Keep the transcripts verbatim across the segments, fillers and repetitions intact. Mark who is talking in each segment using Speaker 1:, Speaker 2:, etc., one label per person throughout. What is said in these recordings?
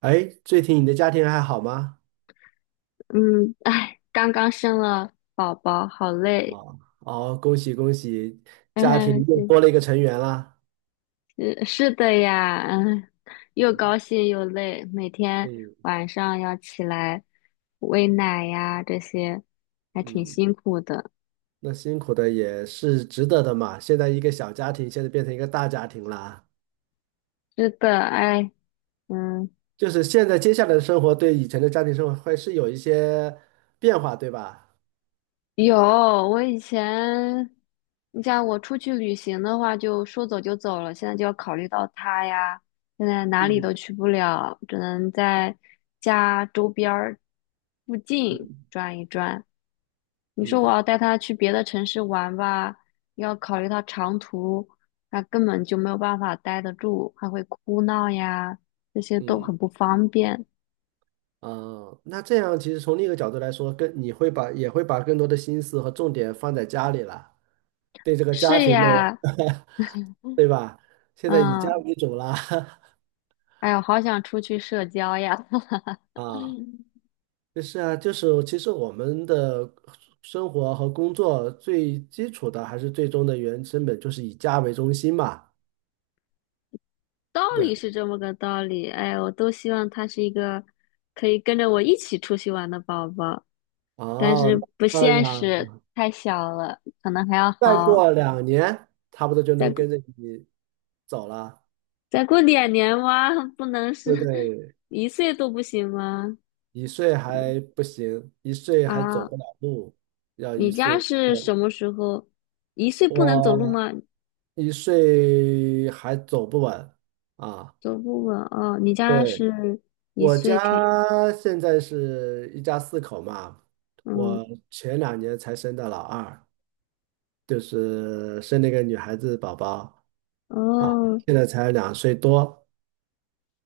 Speaker 1: 哎，最近你的家庭还好吗？
Speaker 2: 嗯，哎，刚刚生了宝宝，好累。
Speaker 1: 啊，哦，恭喜恭喜，家庭
Speaker 2: 嗯，
Speaker 1: 又
Speaker 2: 是
Speaker 1: 多了一个成员啦。
Speaker 2: 是是的呀，嗯，又高兴又累，每天
Speaker 1: 嗯
Speaker 2: 晚上要起来喂奶呀，这些还挺
Speaker 1: 嗯，
Speaker 2: 辛苦的。
Speaker 1: 那辛苦的也是值得的嘛。现在一个小家庭，现在变成一个大家庭啦。
Speaker 2: 是的，哎，嗯。
Speaker 1: 就是现在接下来的生活对以前的家庭生活会是有一些变化，对吧？
Speaker 2: 有，我以前，你像我出去旅行的话，就说走就走了，现在就要考虑到他呀，现在哪里都
Speaker 1: 嗯
Speaker 2: 去不了，只能在家周边儿附近
Speaker 1: 嗯，
Speaker 2: 转一转。你说我
Speaker 1: 嗯
Speaker 2: 要带他去别的城市玩吧，要考虑到长途，他根本就没有办法待得住，还会哭闹呀，这些都
Speaker 1: 嗯，
Speaker 2: 很不方便。
Speaker 1: 哦，那这样其实从另一个角度来说，跟你会把也会把更多的心思和重点放在家里了，对这个家
Speaker 2: 是
Speaker 1: 庭的。
Speaker 2: 呀，
Speaker 1: 对吧？现在以家
Speaker 2: 嗯。
Speaker 1: 为主啦，
Speaker 2: 哎呀，好想出去社交呀！
Speaker 1: 啊，就是啊，就是其实我们的生活和工作最基础的还是最终的原成本就是以家为中心嘛。
Speaker 2: 道
Speaker 1: 对，
Speaker 2: 理是这么个道理，哎，我都希望他是一个可以跟着我一起出去玩的宝宝，但是
Speaker 1: 哦，
Speaker 2: 不
Speaker 1: 那
Speaker 2: 现
Speaker 1: 两
Speaker 2: 实，太小了，可能还要
Speaker 1: 再
Speaker 2: 好，
Speaker 1: 过两年，差不多就
Speaker 2: 再
Speaker 1: 能
Speaker 2: 过
Speaker 1: 跟着你走了，
Speaker 2: 再过两年哇，不能是
Speaker 1: 对不 对？
Speaker 2: 一岁都不行吗？
Speaker 1: 一岁还不行，一岁还走
Speaker 2: 啊，
Speaker 1: 不了路，要一
Speaker 2: 你家
Speaker 1: 岁
Speaker 2: 是
Speaker 1: 后，
Speaker 2: 什么时候？一岁不能走路
Speaker 1: 我
Speaker 2: 吗？
Speaker 1: 一岁还走不稳啊。
Speaker 2: 走不稳哦，你家
Speaker 1: 对。
Speaker 2: 是一
Speaker 1: 我
Speaker 2: 岁
Speaker 1: 家
Speaker 2: 开，
Speaker 1: 现在是一家四口嘛，
Speaker 2: 嗯，
Speaker 1: 我前两年才生的老二，就是生了一个女孩子宝宝啊，
Speaker 2: 哦。
Speaker 1: 现在才两岁多。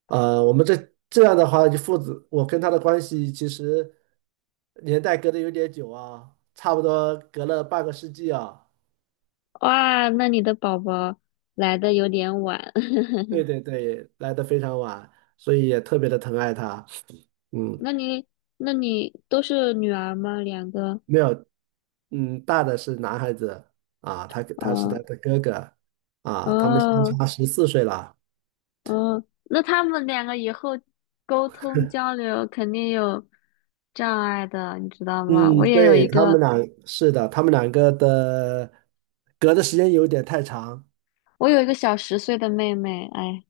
Speaker 1: 呃，我们这这样的话，就父子我跟他的关系其实年代隔得有点久啊，差不多隔了半个世纪啊。
Speaker 2: 哇，那你的宝宝来的有点晚，
Speaker 1: 对 对对，来的非常晚，所以也特别的疼爱他。嗯，
Speaker 2: 那你那你都是女儿吗？两个？
Speaker 1: 没有，嗯，大的是男孩子啊，他他是他
Speaker 2: 嗯
Speaker 1: 的哥哥啊，他们相
Speaker 2: 嗯
Speaker 1: 差十四岁了。
Speaker 2: 嗯，那他们两个以后沟通交流肯定有障碍的，你知道吗？我
Speaker 1: 嗯，
Speaker 2: 也有
Speaker 1: 对，
Speaker 2: 一
Speaker 1: 他们
Speaker 2: 个，
Speaker 1: 俩是的，他们两个的隔的时间有点太长。
Speaker 2: 我有一个小十岁的妹妹，哎，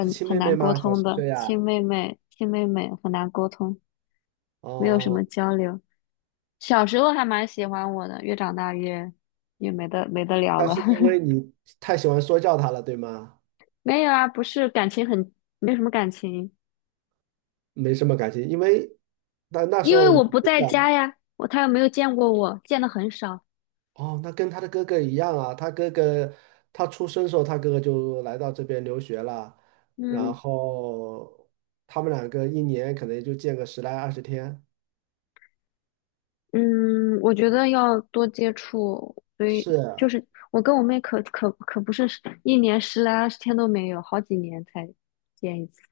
Speaker 1: 是亲
Speaker 2: 很
Speaker 1: 妹妹
Speaker 2: 难沟
Speaker 1: 吗？小
Speaker 2: 通
Speaker 1: 十
Speaker 2: 的，
Speaker 1: 岁
Speaker 2: 亲
Speaker 1: 啊？
Speaker 2: 妹妹，亲妹妹很难沟通，没有什么
Speaker 1: 哦，
Speaker 2: 交流。小时候还蛮喜欢我的，越长大越越没得没得聊
Speaker 1: 那
Speaker 2: 了。
Speaker 1: 是因为 你太喜欢说教他了，对吗？
Speaker 2: 没有啊，不是感情很，没什么感情，
Speaker 1: 没什么感情，因为那那时
Speaker 2: 因为
Speaker 1: 候你
Speaker 2: 我不
Speaker 1: 不
Speaker 2: 在
Speaker 1: 讲
Speaker 2: 家呀，我他又没有见过我，见的很少。
Speaker 1: 哦，那跟他的哥哥一样啊，他哥哥他出生的时候，他哥哥就来到这边留学了，然
Speaker 2: 嗯
Speaker 1: 后他们两个一年可能就见个十来二十天。
Speaker 2: 嗯，我觉得要多接触，所以就
Speaker 1: 是，
Speaker 2: 是我跟我妹可可可不是一年十来二十天都没有，好几年才见一次。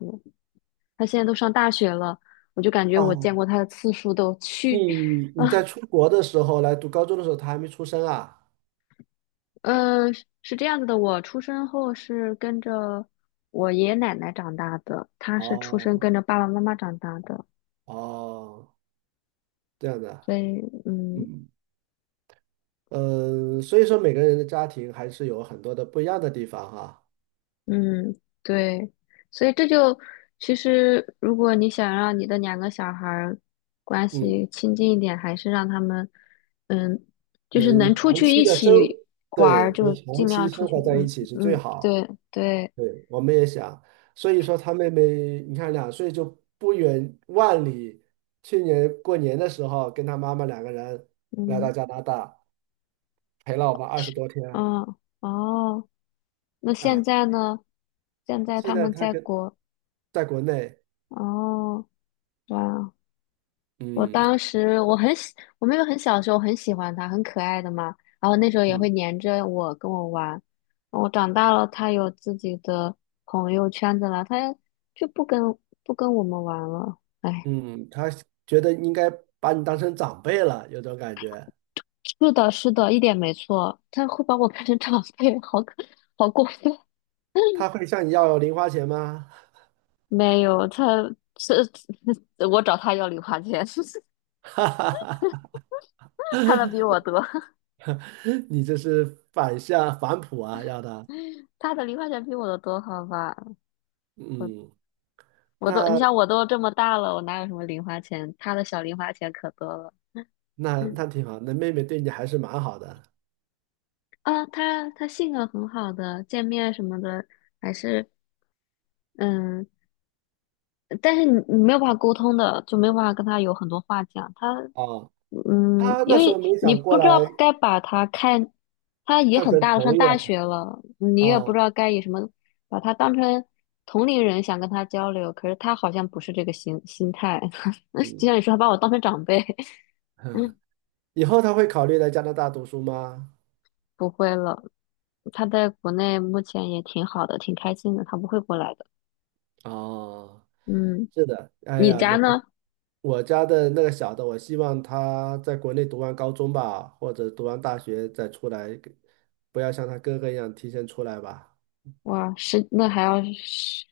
Speaker 2: 她现在都上大学了，我就感觉我见
Speaker 1: 哦，
Speaker 2: 过她的次数都去，
Speaker 1: 你你在出国的时候来读高中的时候，他还没出生啊？
Speaker 2: 呃，是这样子的，我出生后是跟着我爷爷奶奶长大的，她是出生
Speaker 1: 哦
Speaker 2: 跟着爸爸妈妈长大的。
Speaker 1: 哦，这样的，
Speaker 2: 所以，嗯
Speaker 1: 嗯呃，所以说每个人的家庭还是有很多的不一样的地方哈，
Speaker 2: 嗯，对，所以这就其实，如果你想让你的两个小孩儿关
Speaker 1: 嗯，
Speaker 2: 系亲近一点，还是让他们，嗯，就是
Speaker 1: 能
Speaker 2: 能出
Speaker 1: 长
Speaker 2: 去
Speaker 1: 期
Speaker 2: 一
Speaker 1: 的生，
Speaker 2: 起玩
Speaker 1: 对，
Speaker 2: 儿，就
Speaker 1: 能
Speaker 2: 是
Speaker 1: 长
Speaker 2: 尽
Speaker 1: 期
Speaker 2: 量出
Speaker 1: 生
Speaker 2: 去，
Speaker 1: 活在一
Speaker 2: 嗯
Speaker 1: 起是最
Speaker 2: 嗯，
Speaker 1: 好。
Speaker 2: 对对，
Speaker 1: 对，我们也想，所以说他妹妹，你看两岁就不远万里，去年过年的时候跟他妈妈两个人来到
Speaker 2: 嗯
Speaker 1: 加拿大，陪了我们二十
Speaker 2: 是，
Speaker 1: 多天
Speaker 2: 嗯哦，那现
Speaker 1: 啊。
Speaker 2: 在呢？现在
Speaker 1: 现
Speaker 2: 他
Speaker 1: 在
Speaker 2: 们
Speaker 1: 他
Speaker 2: 在
Speaker 1: 跟
Speaker 2: 国，
Speaker 1: 在国内，
Speaker 2: 哦，哇。我
Speaker 1: 嗯
Speaker 2: 当时我很喜，我妹妹很小的时候很喜欢它，很可爱的嘛。然后那时候也会
Speaker 1: 嗯
Speaker 2: 黏着我跟我玩。我长大了，它有自己的朋友圈子了，它就不跟不跟我们玩了。哎，
Speaker 1: 嗯，他觉得应该把你当成长辈了，有种感觉。
Speaker 2: 是的，是的，一点没错。它会把我看成长辈，好可好过分。
Speaker 1: 他 会向你要零花钱吗？
Speaker 2: 没有，它是 我找它要零花钱，
Speaker 1: 哈哈哈哈，
Speaker 2: 它的比我多，
Speaker 1: 你这是反向反哺啊，要的。
Speaker 2: 它的零花钱比我的多，好吧。
Speaker 1: 嗯，
Speaker 2: 我都，你
Speaker 1: 那
Speaker 2: 想我都这么大了，我哪有什么零花钱？他的小零花钱可多了。
Speaker 1: 那
Speaker 2: 嗯，
Speaker 1: 那挺好，那妹妹对你还是蛮好的啊
Speaker 2: 啊，他他性格很好的，见面什么的还是嗯，但是你你没有办法沟通的，就没有办法跟他有很多话讲。他
Speaker 1: 哦。
Speaker 2: 嗯，
Speaker 1: 她
Speaker 2: 因
Speaker 1: 那时候
Speaker 2: 为
Speaker 1: 没
Speaker 2: 你
Speaker 1: 想过
Speaker 2: 不知
Speaker 1: 来
Speaker 2: 道该把他看，他也
Speaker 1: 看
Speaker 2: 很
Speaker 1: 成
Speaker 2: 大了，上
Speaker 1: 朋友
Speaker 2: 大
Speaker 1: 啊，
Speaker 2: 学了，你也不
Speaker 1: 哦
Speaker 2: 知道该以什么把他当成同龄人想跟他交流，可是他好像不是这个心心态，就
Speaker 1: 嗯
Speaker 2: 像你说，他把我当成长辈。
Speaker 1: 嗯，以后她会考虑来加拿大读书吗？
Speaker 2: 不会了，他在国内目前也挺好的，挺开心的，他不会过来的。
Speaker 1: 哦，
Speaker 2: 嗯，
Speaker 1: 是的，哎
Speaker 2: 你
Speaker 1: 呀，
Speaker 2: 家
Speaker 1: 每
Speaker 2: 呢？
Speaker 1: 我家的那个小的，我希望他在国内读完高中吧，或者读完大学再出来，不要像他哥哥一样提前出来吧。
Speaker 2: 哇，十，那还要十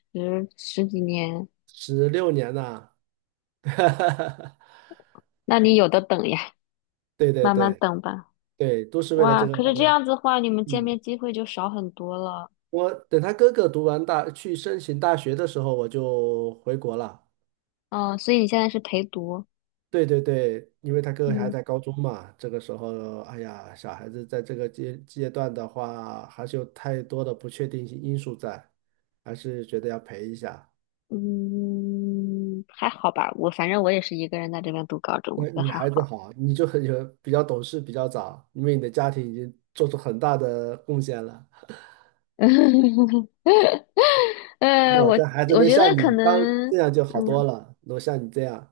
Speaker 2: 十几年，
Speaker 1: 十六年呐、
Speaker 2: 那你有的等呀，
Speaker 1: 对对
Speaker 2: 慢慢
Speaker 1: 对
Speaker 2: 等吧。
Speaker 1: 对，都是为了这
Speaker 2: 哇，
Speaker 1: 个，
Speaker 2: 可是这样子的话，你们见
Speaker 1: 嗯，
Speaker 2: 面机会就少很多了。
Speaker 1: 我等他哥哥读完大，去申请大学的时候，我就回国了。
Speaker 2: 嗯，所以你现在是陪读，
Speaker 1: 对对对，因为他哥哥还
Speaker 2: 嗯
Speaker 1: 在高中嘛，这个时候，哎呀，小孩子在这个阶阶段的话，还是有太多的不确定性因素在，还是觉得要陪一下。
Speaker 2: 嗯，还好吧。我反正我也是一个人在这边读高中，我
Speaker 1: 那
Speaker 2: 觉得
Speaker 1: 女
Speaker 2: 还
Speaker 1: 孩子
Speaker 2: 好。
Speaker 1: 好，你就很有比较懂事，比较早，因为你的家庭已经做出很大的贡献了。
Speaker 2: 呃，
Speaker 1: 那我
Speaker 2: 我
Speaker 1: 这孩子
Speaker 2: 我
Speaker 1: 能
Speaker 2: 觉得
Speaker 1: 像
Speaker 2: 可
Speaker 1: 你当
Speaker 2: 能，
Speaker 1: 这样就好多
Speaker 2: 嗯。
Speaker 1: 了，能像你这样，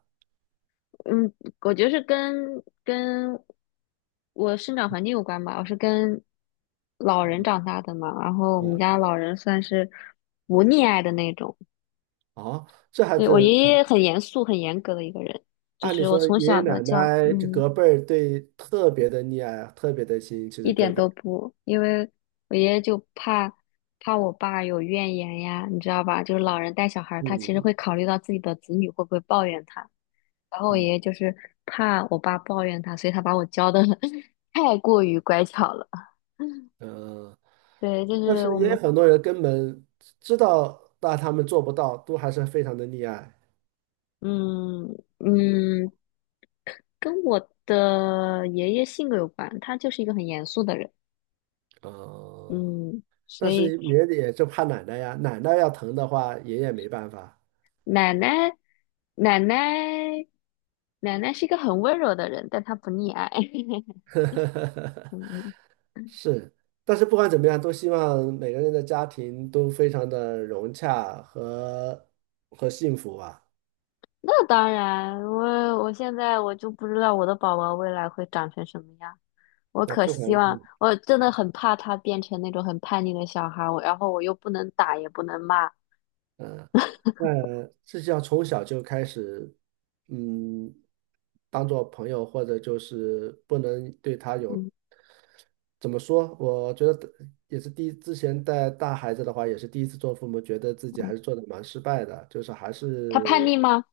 Speaker 2: 嗯，我觉得是跟跟我生长环境有关吧。我是跟老人长大的嘛，然后我们
Speaker 1: 嗯，
Speaker 2: 家老人算是不溺爱的那种。
Speaker 1: 哦，这孩
Speaker 2: 对，我爷
Speaker 1: 子。
Speaker 2: 爷很严肃、很严格的一个人，就
Speaker 1: 按理
Speaker 2: 是我
Speaker 1: 说
Speaker 2: 从
Speaker 1: 爷爷
Speaker 2: 小的
Speaker 1: 奶
Speaker 2: 教，
Speaker 1: 奶这
Speaker 2: 嗯，
Speaker 1: 隔辈儿对特别的溺爱啊，特别的心，其实
Speaker 2: 一
Speaker 1: 隔
Speaker 2: 点
Speaker 1: 辈，
Speaker 2: 都不，因为我爷爷就怕怕我爸有怨言呀，你知道吧？就是老人带小孩儿，他其实
Speaker 1: 嗯
Speaker 2: 会考虑到自己的子女会不会抱怨他。然后我爷
Speaker 1: 嗯
Speaker 2: 爷就是怕我爸抱怨他，所以他把我教的 太过于乖巧了。
Speaker 1: 呃，
Speaker 2: 对，就
Speaker 1: 但
Speaker 2: 是
Speaker 1: 是
Speaker 2: 我
Speaker 1: 也
Speaker 2: 们，
Speaker 1: 有很多人根本知道，但他们做不到，都还是非常的溺爱。
Speaker 2: 嗯嗯，跟我的爷爷性格有关，他就是一个很严肃的人，
Speaker 1: 哦，
Speaker 2: 嗯，所
Speaker 1: 但
Speaker 2: 以
Speaker 1: 是爷爷也就怕奶奶呀，奶奶要疼的话，爷爷没办法。
Speaker 2: 奶奶奶奶奶奶是一个很温柔的人，但她不溺爱，嗯，
Speaker 1: 是，但是不管怎么样，都希望每个人的家庭都非常的融洽和和幸福吧。
Speaker 2: 那当然，我我现在我就不知道我的宝宝未来会长成什么样。我
Speaker 1: 那
Speaker 2: 可
Speaker 1: 不管
Speaker 2: 希望，我真的很怕他变成那种很叛逆的小孩儿，我然后我又不能打也不能骂，
Speaker 1: 嗯，那这就要从小就开始，嗯，当做朋友，或者就是不能对他有，
Speaker 2: 嗯
Speaker 1: 怎么说？我觉得也是第一，之前带大孩子的话，也是第一次做父母，觉得自己还
Speaker 2: 嗯，
Speaker 1: 是做的蛮失败的，就是还
Speaker 2: 他叛
Speaker 1: 是
Speaker 2: 逆吗？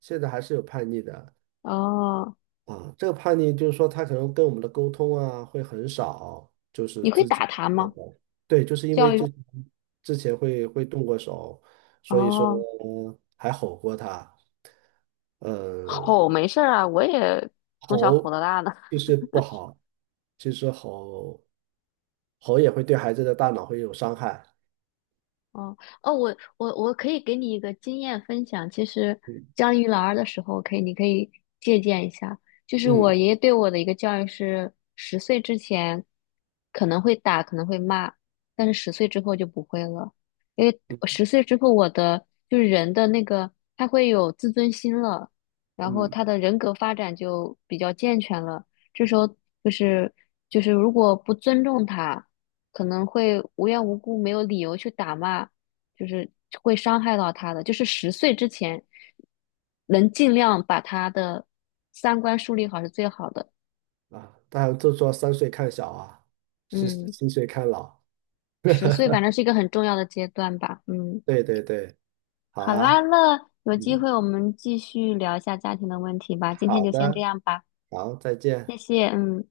Speaker 1: 现在还是有叛逆的，
Speaker 2: 哦，
Speaker 1: 啊，这个叛逆就是说他可能跟我们的沟通啊会很少，就是
Speaker 2: 你会
Speaker 1: 自
Speaker 2: 打
Speaker 1: 己
Speaker 2: 他
Speaker 1: 那
Speaker 2: 吗？
Speaker 1: 个，对，就是因为
Speaker 2: 教育，
Speaker 1: 之之前会会动过手，所以说
Speaker 2: 哦，
Speaker 1: 还吼过他，呃，
Speaker 2: 吼没事儿啊，我也从小吼
Speaker 1: 吼
Speaker 2: 到大的。
Speaker 1: 其实不好，其实吼吼也会对孩子的大脑会有伤害，
Speaker 2: 哦哦，我我我可以给你一个经验分享。其实
Speaker 1: 嗯
Speaker 2: 教育老二的时候，可以你可以借鉴一下。就是我
Speaker 1: 嗯
Speaker 2: 爷爷对我的一个教育是，十岁之前可能会打，可能会骂，但是十岁之后就不会了。因为
Speaker 1: 嗯
Speaker 2: 十岁之后，我的就是人的那个他会有自尊心了，然后
Speaker 1: 嗯
Speaker 2: 他的人格发展就比较健全了。这时候就是就是如果不尊重他，可能会无缘无故没有理由去打骂，就是会伤害到他的。就是十岁之前，能尽量把他的三观树立好是最好的。
Speaker 1: 啊，当然就说三岁看小啊，十
Speaker 2: 嗯，
Speaker 1: 七岁看老，
Speaker 2: 十岁反正是一个很重要的阶段吧。嗯，
Speaker 1: 对对对，好
Speaker 2: 好
Speaker 1: 啊。
Speaker 2: 啦，那有机
Speaker 1: 嗯。
Speaker 2: 会我们继续聊一下家庭的问题吧。今天
Speaker 1: 好
Speaker 2: 就先这
Speaker 1: 的，
Speaker 2: 样吧，
Speaker 1: 好，再
Speaker 2: 谢
Speaker 1: 见。
Speaker 2: 谢。嗯。